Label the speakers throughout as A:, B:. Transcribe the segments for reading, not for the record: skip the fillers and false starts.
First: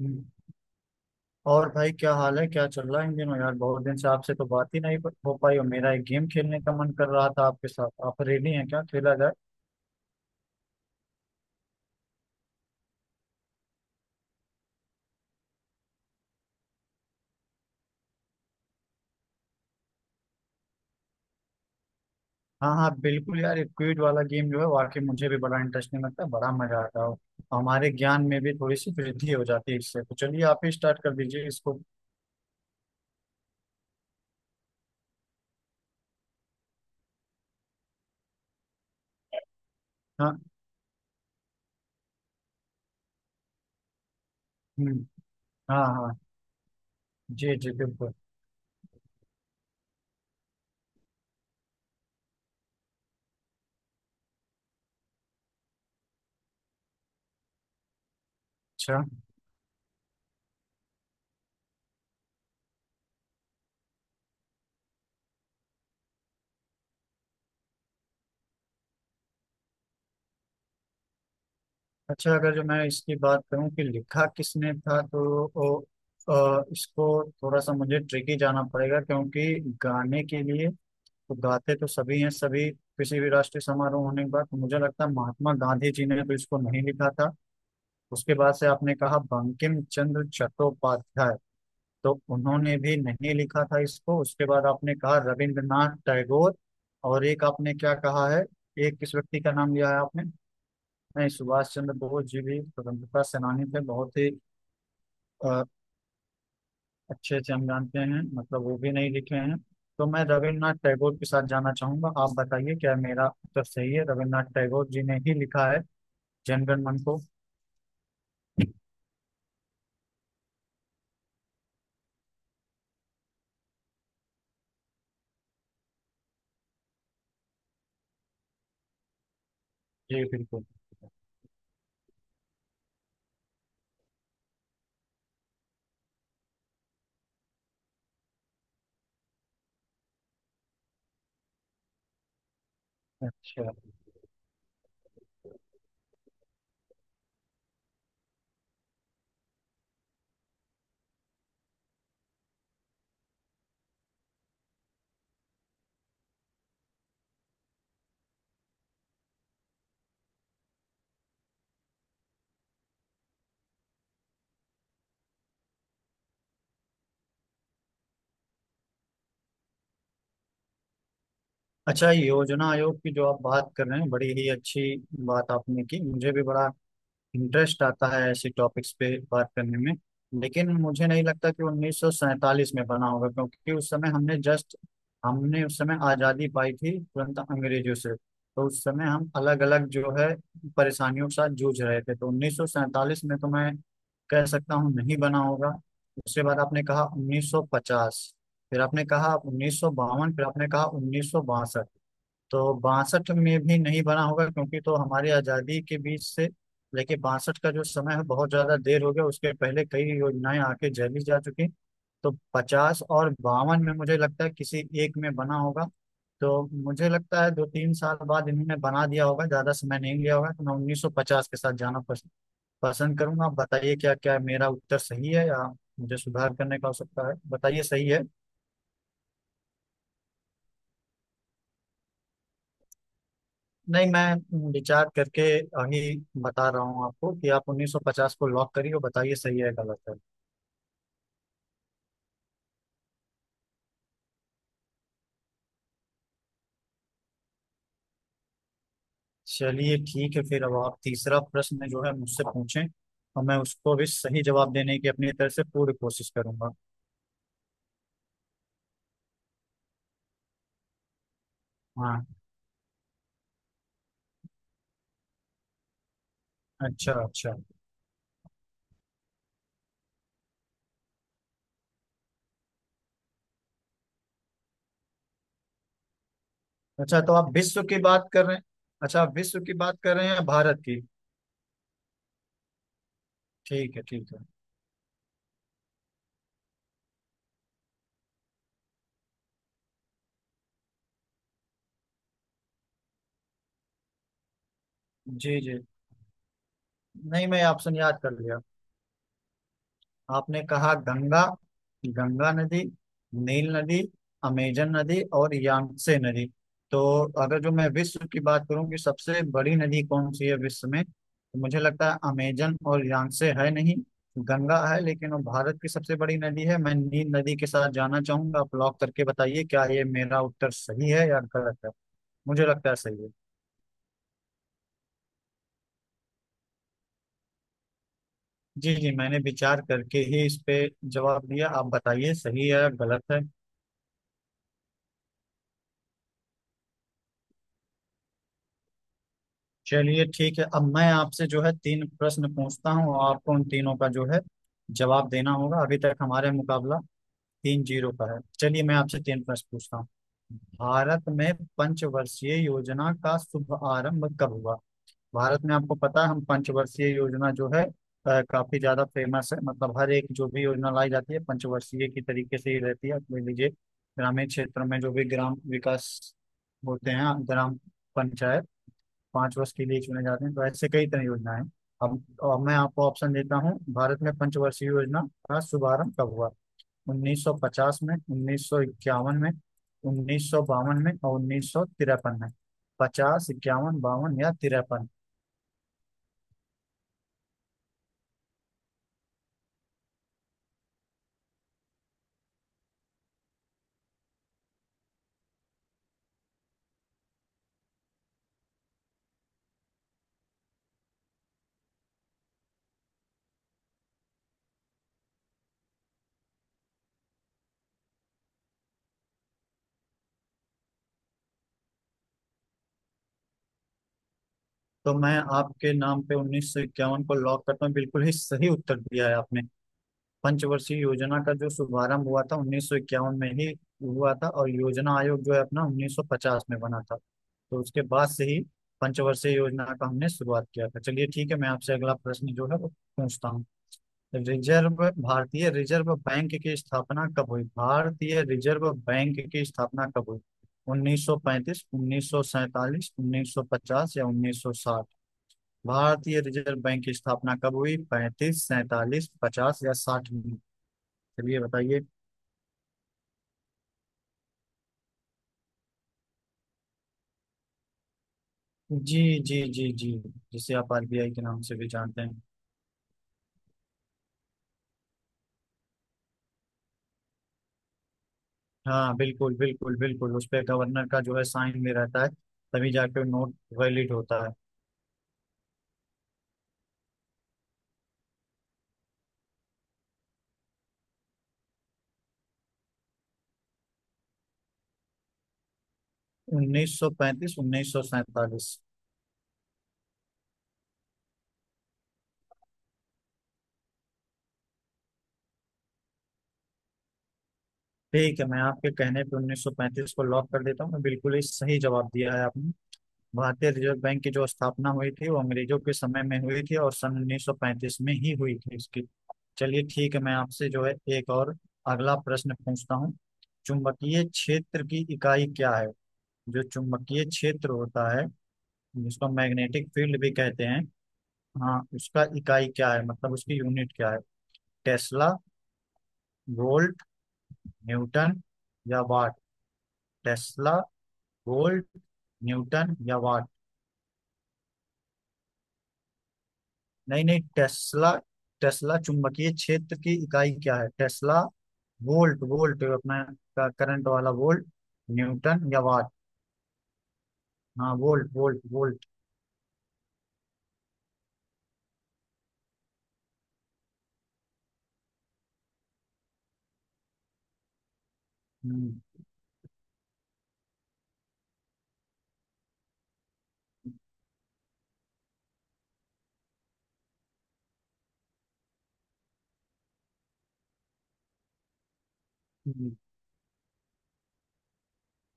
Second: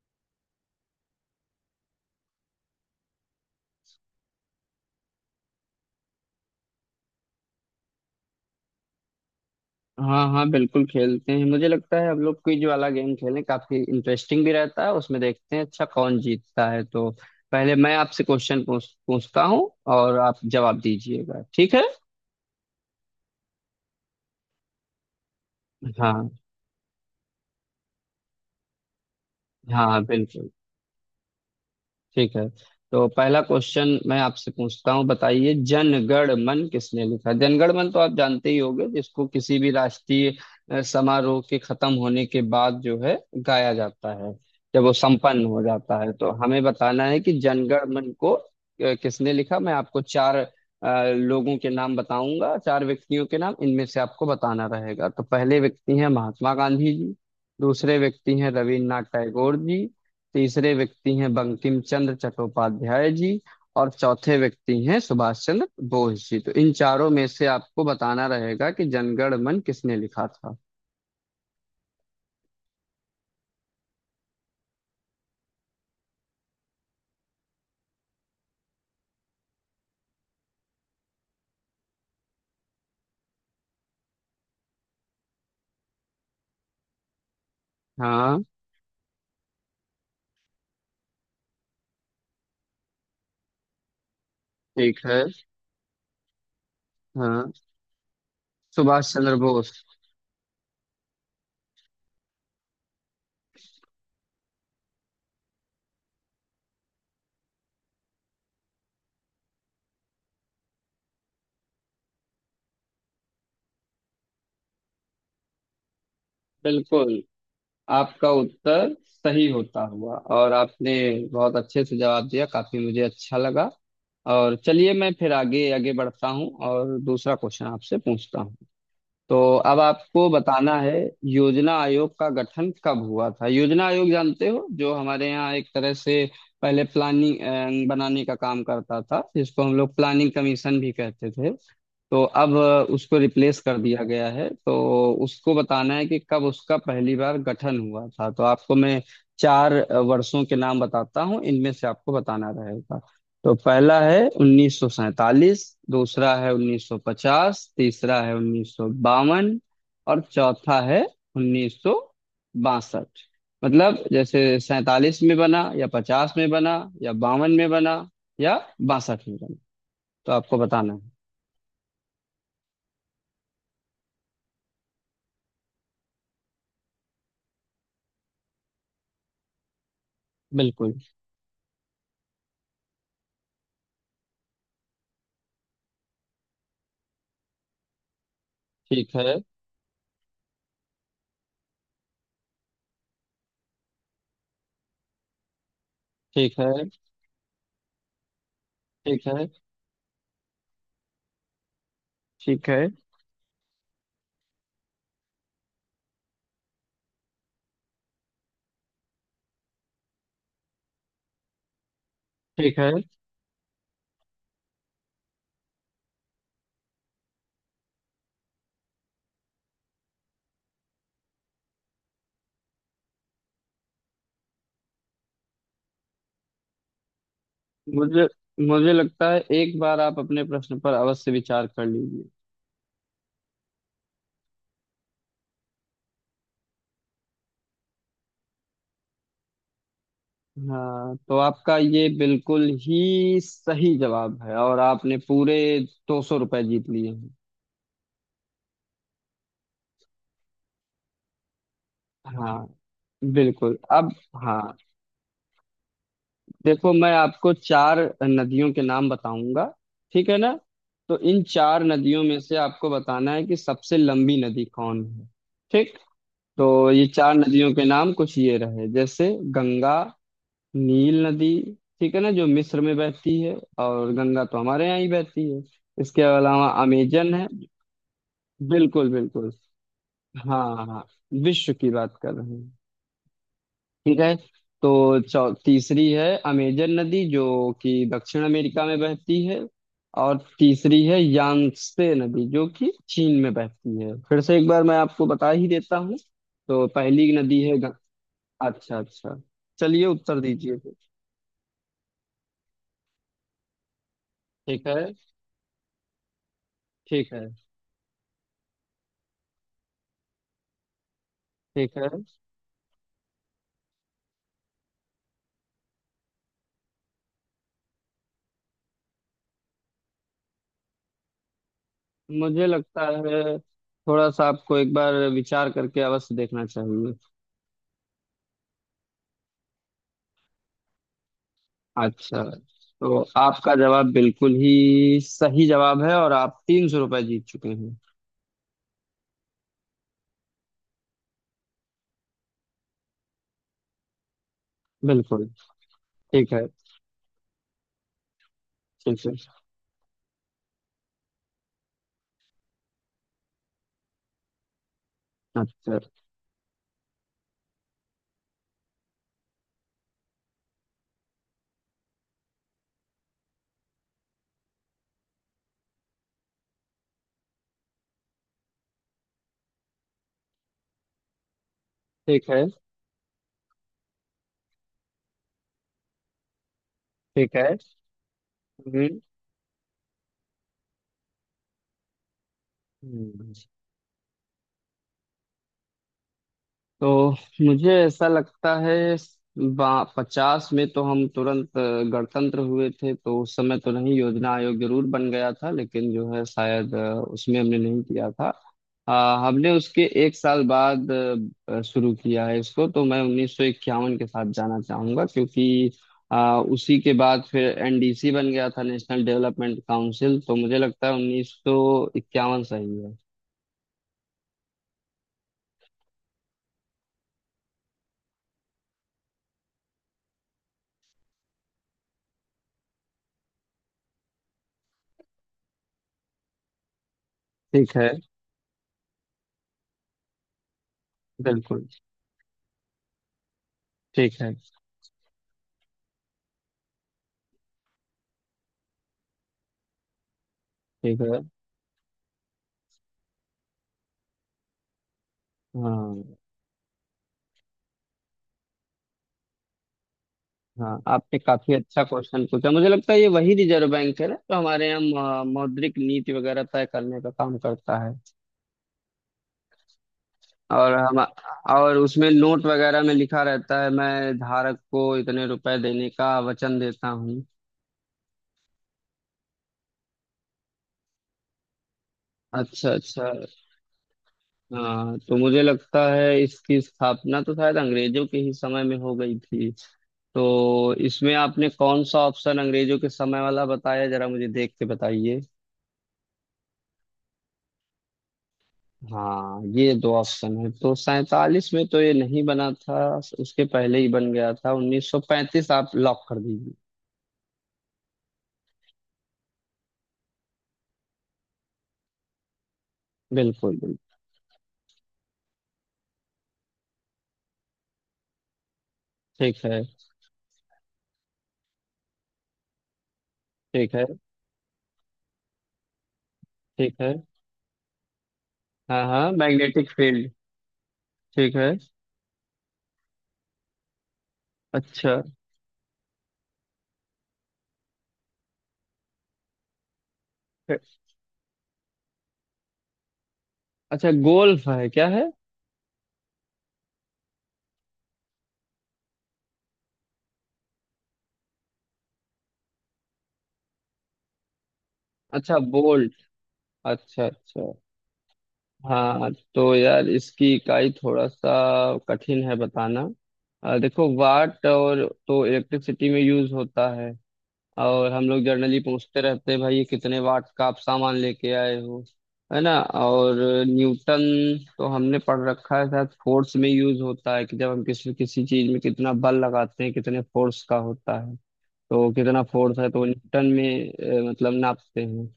A: हम्म। और भाई क्या हाल है, क्या चल रहा है इन दिनों यार। बहुत दिन से आपसे तो बात ही नहीं हो पाई, और मेरा एक गेम खेलने का मन कर रहा था आपके साथ। आप रेडी हैं? क्या खेला जाए?
B: हाँ हाँ, बिल्कुल खेलते हैं। मुझे लगता है हम लोग क्विज वाला गेम खेलें, काफी इंटरेस्टिंग भी रहता है उसमें। देखते हैं अच्छा कौन जीतता है। तो पहले मैं आपसे क्वेश्चन पूछता हूँ और आप जवाब दीजिएगा। ठीक है?
A: हाँ हाँ बिल्कुल यार, एक क्विज वाला गेम जो है वाकई मुझे भी बड़ा इंटरेस्टिंग लगता है,
B: हाँ
A: बड़ा मजा आता है। हमारे ज्ञान में भी थोड़ी सी वृद्धि हो जाती है
B: हाँ,
A: इससे। तो चलिए
B: बिल्कुल।
A: आप ही स्टार्ट कर दीजिए इसको।
B: ठीक है। तो पहला क्वेश्चन मैं आपसे पूछता हूँ। बताइए जनगण मन किसने लिखा? जनगण मन तो आप जानते ही होंगे, जिसको किसी भी राष्ट्रीय
A: हाँ,
B: समारोह के खत्म होने के बाद जो है गाया जाता है, जब वो
A: हम्म,
B: संपन्न हो
A: हाँ
B: जाता है।
A: हाँ,
B: तो हमें बताना है कि
A: जी जी
B: जनगण मन
A: बिल्कुल।
B: को किसने लिखा। मैं आपको चार लोगों के नाम बताऊंगा, चार व्यक्तियों के नाम। इनमें से आपको बताना रहेगा। तो पहले व्यक्ति हैं महात्मा गांधी जी। दूसरे व्यक्ति हैं रविन्द्रनाथ
A: अच्छा
B: टैगोर जी। तीसरे व्यक्ति हैं बंकिम चंद्र चट्टोपाध्याय जी। और चौथे व्यक्ति हैं सुभाष चंद्र बोस जी। तो इन चारों में से आपको बताना रहेगा कि जनगण मन किसने लिखा था।
A: अच्छा, अगर जो मैं इसकी बात करूं कि लिखा किसने था तो ओ, इसको थोड़ा सा मुझे ट्रिकी जाना पड़ेगा, क्योंकि गाने के लिए तो गाते तो सभी हैं, सभी किसी भी राष्ट्रीय समारोह होने के बाद। तो मुझे लगता है महात्मा गांधी जी ने तो इसको नहीं लिखा था। उसके
B: हाँ।
A: बाद से आपने कहा बंकिम चंद्र चट्टोपाध्याय, तो उन्होंने भी नहीं लिखा था इसको। उसके बाद आपने
B: ठीक
A: कहा
B: है।
A: रविंद्रनाथ टैगोर, और एक
B: हाँ।
A: आपने क्या कहा है, एक
B: सुभाष
A: किस
B: चंद्र
A: व्यक्ति का
B: बोस।
A: नाम लिया है आपने? नहीं, सुभाष चंद्र बोस जी भी स्वतंत्रता सेनानी थे, बहुत ही अ, अच्छे से हम जानते हैं, मतलब वो भी नहीं लिखे हैं। तो मैं रविन्द्रनाथ टैगोर के साथ जाना चाहूंगा। आप बताइए, क्या मेरा उत्तर सही है? रविन्द्रनाथ टैगोर जी ने ही लिखा है जनगण मन को?
B: बिल्कुल, आपका उत्तर सही होता हुआ। और आपने बहुत अच्छे से जवाब दिया, काफी मुझे अच्छा लगा। और चलिए मैं फिर आगे आगे बढ़ता हूँ और दूसरा क्वेश्चन आपसे पूछता हूँ। तो अब
A: जी
B: आपको
A: बिल्कुल।
B: बताना है, योजना आयोग का गठन कब हुआ था? योजना आयोग जानते हो, जो हमारे यहाँ एक तरह से पहले प्लानिंग बनाने का काम करता था, जिसको हम लोग प्लानिंग कमीशन भी कहते थे। तो अब उसको रिप्लेस
A: अच्छा
B: कर दिया गया है। तो उसको बताना है कि कब उसका पहली बार गठन हुआ था। तो आपको मैं चार वर्षों के नाम बताता हूँ, इनमें से आपको बताना रहेगा। तो पहला है 1947, दूसरा है 1950, तीसरा है 1952 और चौथा है 1962। मतलब जैसे 47 में बना या 50 में बना या 52 में बना या 62 में बना। तो आपको बताना है।
A: अच्छा, योजना आयोग की जो आप बात कर रहे हैं, बड़ी ही अच्छी बात आपने की। मुझे भी बड़ा इंटरेस्ट आता है ऐसे टॉपिक्स पे बात करने में। लेकिन
B: बिल्कुल।
A: मुझे नहीं लगता कि 1947 में बना होगा, क्योंकि उस समय हमने जस्ट, हमने उस समय आज़ादी पाई थी तुरंत अंग्रेजों से, तो उस समय
B: ठीक
A: हम
B: है।
A: अलग अलग जो है परेशानियों के साथ जूझ रहे थे। तो 1947 में तो मैं कह सकता हूँ नहीं बना होगा। उसके
B: ठीक
A: बाद
B: है।
A: आपने कहा 1950, फिर आपने
B: ठीक
A: कहा
B: है।
A: 1952, फिर आपने कहा 1962।
B: ठीक
A: तो
B: है।
A: बासठ में भी नहीं बना होगा क्योंकि तो हमारी आज़ादी के बीच से लेके बासठ का जो समय है बहुत ज़्यादा देर हो गया, उसके पहले कई योजनाएं आके झेली जा चुकी। तो
B: ठीक है।
A: पचास और बावन में मुझे लगता है किसी एक में बना होगा। तो मुझे लगता है दो तीन साल बाद इन्होंने बना दिया होगा, ज़्यादा समय नहीं लिया होगा। तो मैं उन्नीस सौ पचास के साथ जाना पसंद करूंगा। आप बताइए, क्या क्या मेरा उत्तर सही है या मुझे सुधार करने का आवश्यकता है? बताइए सही है।
B: मुझे मुझे लगता है एक बार आप अपने प्रश्न पर अवश्य विचार कर लीजिए।
A: नहीं, मैं विचार करके आगे बता रहा हूँ आपको कि आप 1950 को लॉक करिए, और बताइए सही है या गलत है।
B: हाँ, तो आपका ये बिल्कुल ही सही जवाब है। और आपने पूरे 200 रुपये जीत लिए हैं।
A: चलिए ठीक है, फिर अब आप तीसरा प्रश्न जो है मुझसे
B: हाँ,
A: पूछें, और मैं
B: बिल्कुल।
A: उसको भी
B: अब
A: सही जवाब
B: हाँ,
A: देने की अपनी तरफ से पूरी कोशिश करूंगा।
B: देखो मैं आपको चार नदियों के नाम बताऊंगा। ठीक है ना? तो इन चार नदियों
A: हाँ,
B: में से आपको बताना है कि सबसे लंबी नदी कौन है। ठीक। तो ये
A: अच्छा
B: चार
A: अच्छा।
B: नदियों के नाम कुछ ये रहे, जैसे गंगा, नील नदी, ठीक है ना, जो मिस्र में बहती है। और गंगा तो हमारे यहाँ ही बहती है। इसके अलावा
A: अच्छा, तो
B: अमेजन है।
A: आप विश्व की बात कर रहे हैं?
B: बिल्कुल
A: अच्छा, आप
B: बिल्कुल।
A: विश्व की बात कर रहे हैं या
B: हाँ
A: भारत
B: हाँ
A: की?
B: हाँ, विश्व की बात कर रहे हैं।
A: ठीक है
B: ठीक
A: ठीक
B: है।
A: है।
B: तो चौ तीसरी है अमेजन नदी, जो कि दक्षिण अमेरिका में बहती है। और तीसरी है यांगत्से नदी, जो कि चीन में बहती है। फिर से एक बार मैं आपको बता
A: जी
B: ही
A: जी,
B: देता हूँ। तो पहली
A: नहीं
B: नदी
A: मैं
B: है
A: ऑप्शन
B: गंगा।
A: याद कर लिया।
B: अच्छा अच्छा। चलिए उत्तर
A: आपने
B: दीजिए
A: कहा
B: फिर।
A: गंगा, गंगा नदी, नील नदी,
B: ठीक
A: अमेजन
B: है।
A: नदी और यांगसे नदी। तो
B: ठीक है।
A: अगर जो मैं विश्व की बात करूं कि सबसे बड़ी नदी कौन सी है विश्व में, तो मुझे
B: ठीक है।
A: लगता है अमेजन और यांगसे है, नहीं गंगा है, लेकिन वो भारत की सबसे बड़ी नदी है। मैं नील नदी के साथ जाना चाहूंगा। आप लॉक करके बताइए क्या ये मेरा उत्तर सही है या गलत है। मुझे
B: मुझे
A: लगता है
B: लगता
A: सही है।
B: है थोड़ा सा आपको एक बार विचार करके अवश्य देखना चाहिए।
A: जी जी, मैंने विचार करके ही इस पे जवाब दिया। आप बताइए
B: अच्छा,
A: सही है या
B: तो
A: गलत है।
B: आपका जवाब बिल्कुल ही सही जवाब है और आप 300 रुपये जीत चुके हैं।
A: चलिए ठीक है, अब मैं आपसे जो है तीन प्रश्न पूछता हूँ, और आपको उन तीनों का जो है जवाब
B: बिल्कुल।
A: देना होगा। अभी तक हमारा
B: ठीक है।
A: मुकाबला तीन जीरो का है। चलिए मैं आपसे
B: ठीक है।
A: तीन प्रश्न पूछता हूँ। भारत में पंचवर्षीय योजना का शुभ आरंभ कब हुआ? भारत में आपको
B: अच्छा।
A: पता है हम पंचवर्षीय योजना जो है काफी ज्यादा फेमस है, मतलब हर एक जो भी योजना लाई जाती है पंचवर्षीय की तरीके से ही रहती है। आप ले लीजिए ग्रामीण क्षेत्र में, जो भी ग्राम विकास होते हैं, ग्राम पंचायत पांच वर्ष के लिए चुने जाते हैं। तो ऐसे कई तरह की योजनाएं हैं। अब
B: ठीक
A: और
B: है।
A: मैं आपको ऑप्शन देता हूँ, भारत में पंचवर्षीय योजना का शुभारंभ कब हुआ?
B: ठीक है।
A: 1950 में,
B: हम्म।
A: 1951 में, 1952 में और 1953 में। पचास,
B: हम्म।
A: इक्यावन, बावन या तिरपन?
B: तो मुझे ऐसा लगता है, पचास में तो हम तुरंत गणतंत्र हुए थे, तो उस समय तो नहीं। योजना आयोग जरूर बन गया था, लेकिन जो है शायद उसमें हमने नहीं किया था। अ, हमने उसके एक साल बाद शुरू किया है इसको। तो मैं 1951 के साथ जाना चाहूंगा, क्योंकि अ, उसी के बाद फिर एनडीसी बन गया था, नेशनल डेवलपमेंट काउंसिल। तो मुझे लगता है 1951 सही है।
A: तो मैं आपके नाम पे 1951 को लॉक करता हूँ। बिल्कुल ही सही उत्तर दिया है आपने। पंचवर्षीय योजना का जो शुभारंभ हुआ था 1951 में ही हुआ था, और योजना आयोग जो है अपना 1950 में बना था, तो
B: ठीक
A: उसके
B: है।
A: बाद से ही पंचवर्षीय योजना का हमने शुरुआत किया था। चलिए ठीक है, मैं
B: बिल्कुल।
A: आपसे अगला प्रश्न जो है वो पूछता हूँ।
B: ठीक है।
A: रिजर्व, भारतीय रिजर्व बैंक की स्थापना कब हुई? भारतीय रिजर्व बैंक की स्थापना कब हुई?
B: ठीक है।
A: 1935, 1947, 1950 या 1960?
B: हाँ।
A: भारतीय रिजर्व बैंक की स्थापना कब हुई? 35, सैतालीस, पचास या साठ में?
B: हाँ, आपने
A: चलिए
B: काफी
A: बताइए।
B: अच्छा क्वेश्चन पूछा। मुझे लगता है ये वही रिजर्व बैंक है ना, तो हमारे यहाँ मौद्रिक नीति वगैरह तय करने का काम करता है।
A: जी जी जी जी, जिसे आप
B: और हम,
A: आरबीआई के नाम से भी
B: और
A: जानते
B: उसमें
A: हैं।
B: नोट वगैरह में लिखा रहता है, मैं धारक को इतने रुपए देने का वचन देता हूँ।
A: हाँ बिल्कुल बिल्कुल बिल्कुल, उस पे गवर्नर का जो है साइन भी रहता है,
B: अच्छा
A: तभी जाके
B: अच्छा।
A: नोट वैलिड होता है।
B: हाँ, तो मुझे लगता है इसकी स्थापना तो शायद अंग्रेजों के ही समय में हो गई थी। तो इसमें आपने कौन सा ऑप्शन अंग्रेजों के समय वाला बताया, जरा मुझे देख के बताइए।
A: 1935, 1947।
B: हाँ, ये दो ऑप्शन है। तो सैतालीस में तो ये नहीं बना था, उसके पहले ही बन गया था। 1935 आप लॉक कर दीजिए।
A: ठीक है, मैं आपके कहने पे 1935 को लॉक कर देता हूँ। मैं बिल्कुल ही सही जवाब दिया है आपने। भारतीय
B: बिल्कुल बिल्कुल।
A: रिजर्व बैंक की जो स्थापना हुई थी वो अंग्रेजों के समय में हुई थी, और सन 1935 में ही हुई थी इसकी।
B: ठीक है।
A: चलिए ठीक है, मैं आपसे जो है एक और अगला प्रश्न पूछता हूँ।
B: ठीक है।
A: चुंबकीय क्षेत्र की इकाई क्या है? जो
B: ठीक है।
A: चुंबकीय क्षेत्र होता है,
B: हाँ
A: जिसको
B: हाँ,
A: मैग्नेटिक
B: मैग्नेटिक
A: फील्ड
B: फील्ड।
A: भी कहते हैं,
B: ठीक है।
A: हाँ उसका इकाई क्या है, मतलब उसकी यूनिट क्या है?
B: अच्छा,
A: टेस्ला, वोल्ट, न्यूटन या वाट? टेस्ला, वोल्ट, न्यूटन या वाट?
B: अच्छा गोल्फ है क्या है?
A: नहीं नहीं, टेस्ला, टेस्ला। चुंबकीय क्षेत्र की इकाई क्या है? टेस्ला, वोल्ट, वोल्ट अपना करंट वाला वोल्ट,
B: अच्छा
A: न्यूटन या वाट?
B: बोल्ट, अच्छा अच्छा।
A: हाँ वोल्ट वोल्ट वोल्ट।
B: हाँ तो यार, इसकी इकाई थोड़ा सा कठिन है बताना। देखो वाट और तो इलेक्ट्रिसिटी में यूज होता है, और हम लोग जर्नली
A: हम्म,
B: पूछते रहते हैं, भाई ये कितने वाट का आप सामान लेके आए हो। है ना? और न्यूटन तो हमने पढ़ रखा है, शायद फोर्स में यूज होता है कि जब हम किसी किसी चीज में कितना बल लगाते हैं, कितने फोर्स का होता है। तो कितना फोर्स है
A: हम्म।
B: तो न्यूटन में मतलब नापते हैं।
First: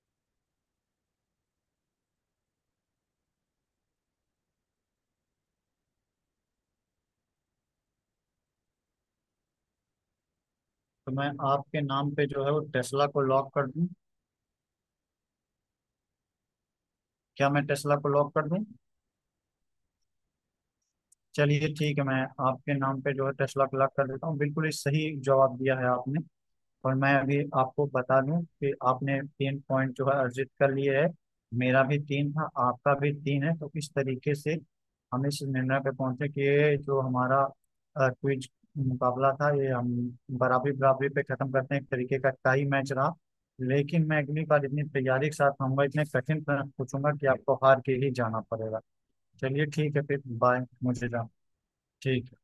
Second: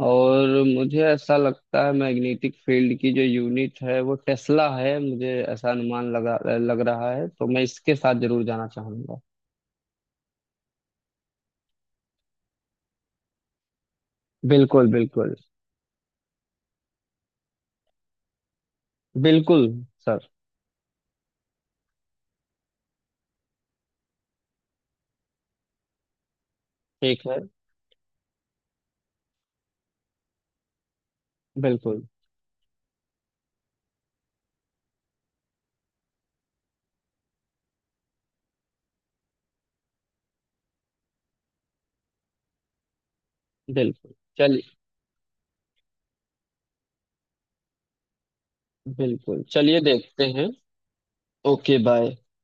B: और मुझे ऐसा लगता है मैग्नेटिक फील्ड की जो यूनिट है वो टेस्ला है। मुझे ऐसा अनुमान लगा लग रहा है। तो मैं इसके साथ जरूर जाना चाहूंगा।
A: तो मैं आपके नाम पे जो है वो टेस्ला को लॉक कर दूं?
B: बिल्कुल बिल्कुल।
A: क्या मैं टेस्ला को लॉक कर दूं?
B: बिल्कुल सर।
A: चलिए ठीक है, मैं आपके नाम पे जो है दस लाख लाख कर देता हूँ। बिल्कुल ही सही जवाब दिया है आपने। और मैं
B: ठीक
A: अभी
B: है।
A: आपको बता दूं कि आपने तीन पॉइंट जो है अर्जित कर लिए है। मेरा भी
B: बिल्कुल
A: तीन था, आपका भी तीन है, तो इस तरीके से हम इस निर्णय पे पहुंचे कि ये जो हमारा क्विज मुकाबला था ये हम बराबरी बराबरी पे खत्म करते हैं, एक तरीके का टाई मैच रहा। लेकिन
B: बिल्कुल
A: मैं अगली
B: चल
A: बार इतनी तैयारी के साथ आऊंगा, इतने कठिन प्रश्न पूछूंगा कि आपको हार के ही जाना पड़ेगा।
B: बिल्कुल
A: चलिए
B: चलिए
A: ठीक है फिर,
B: देखते हैं।
A: बाय, मुझे जाना।
B: Okay bye.
A: ठीक है।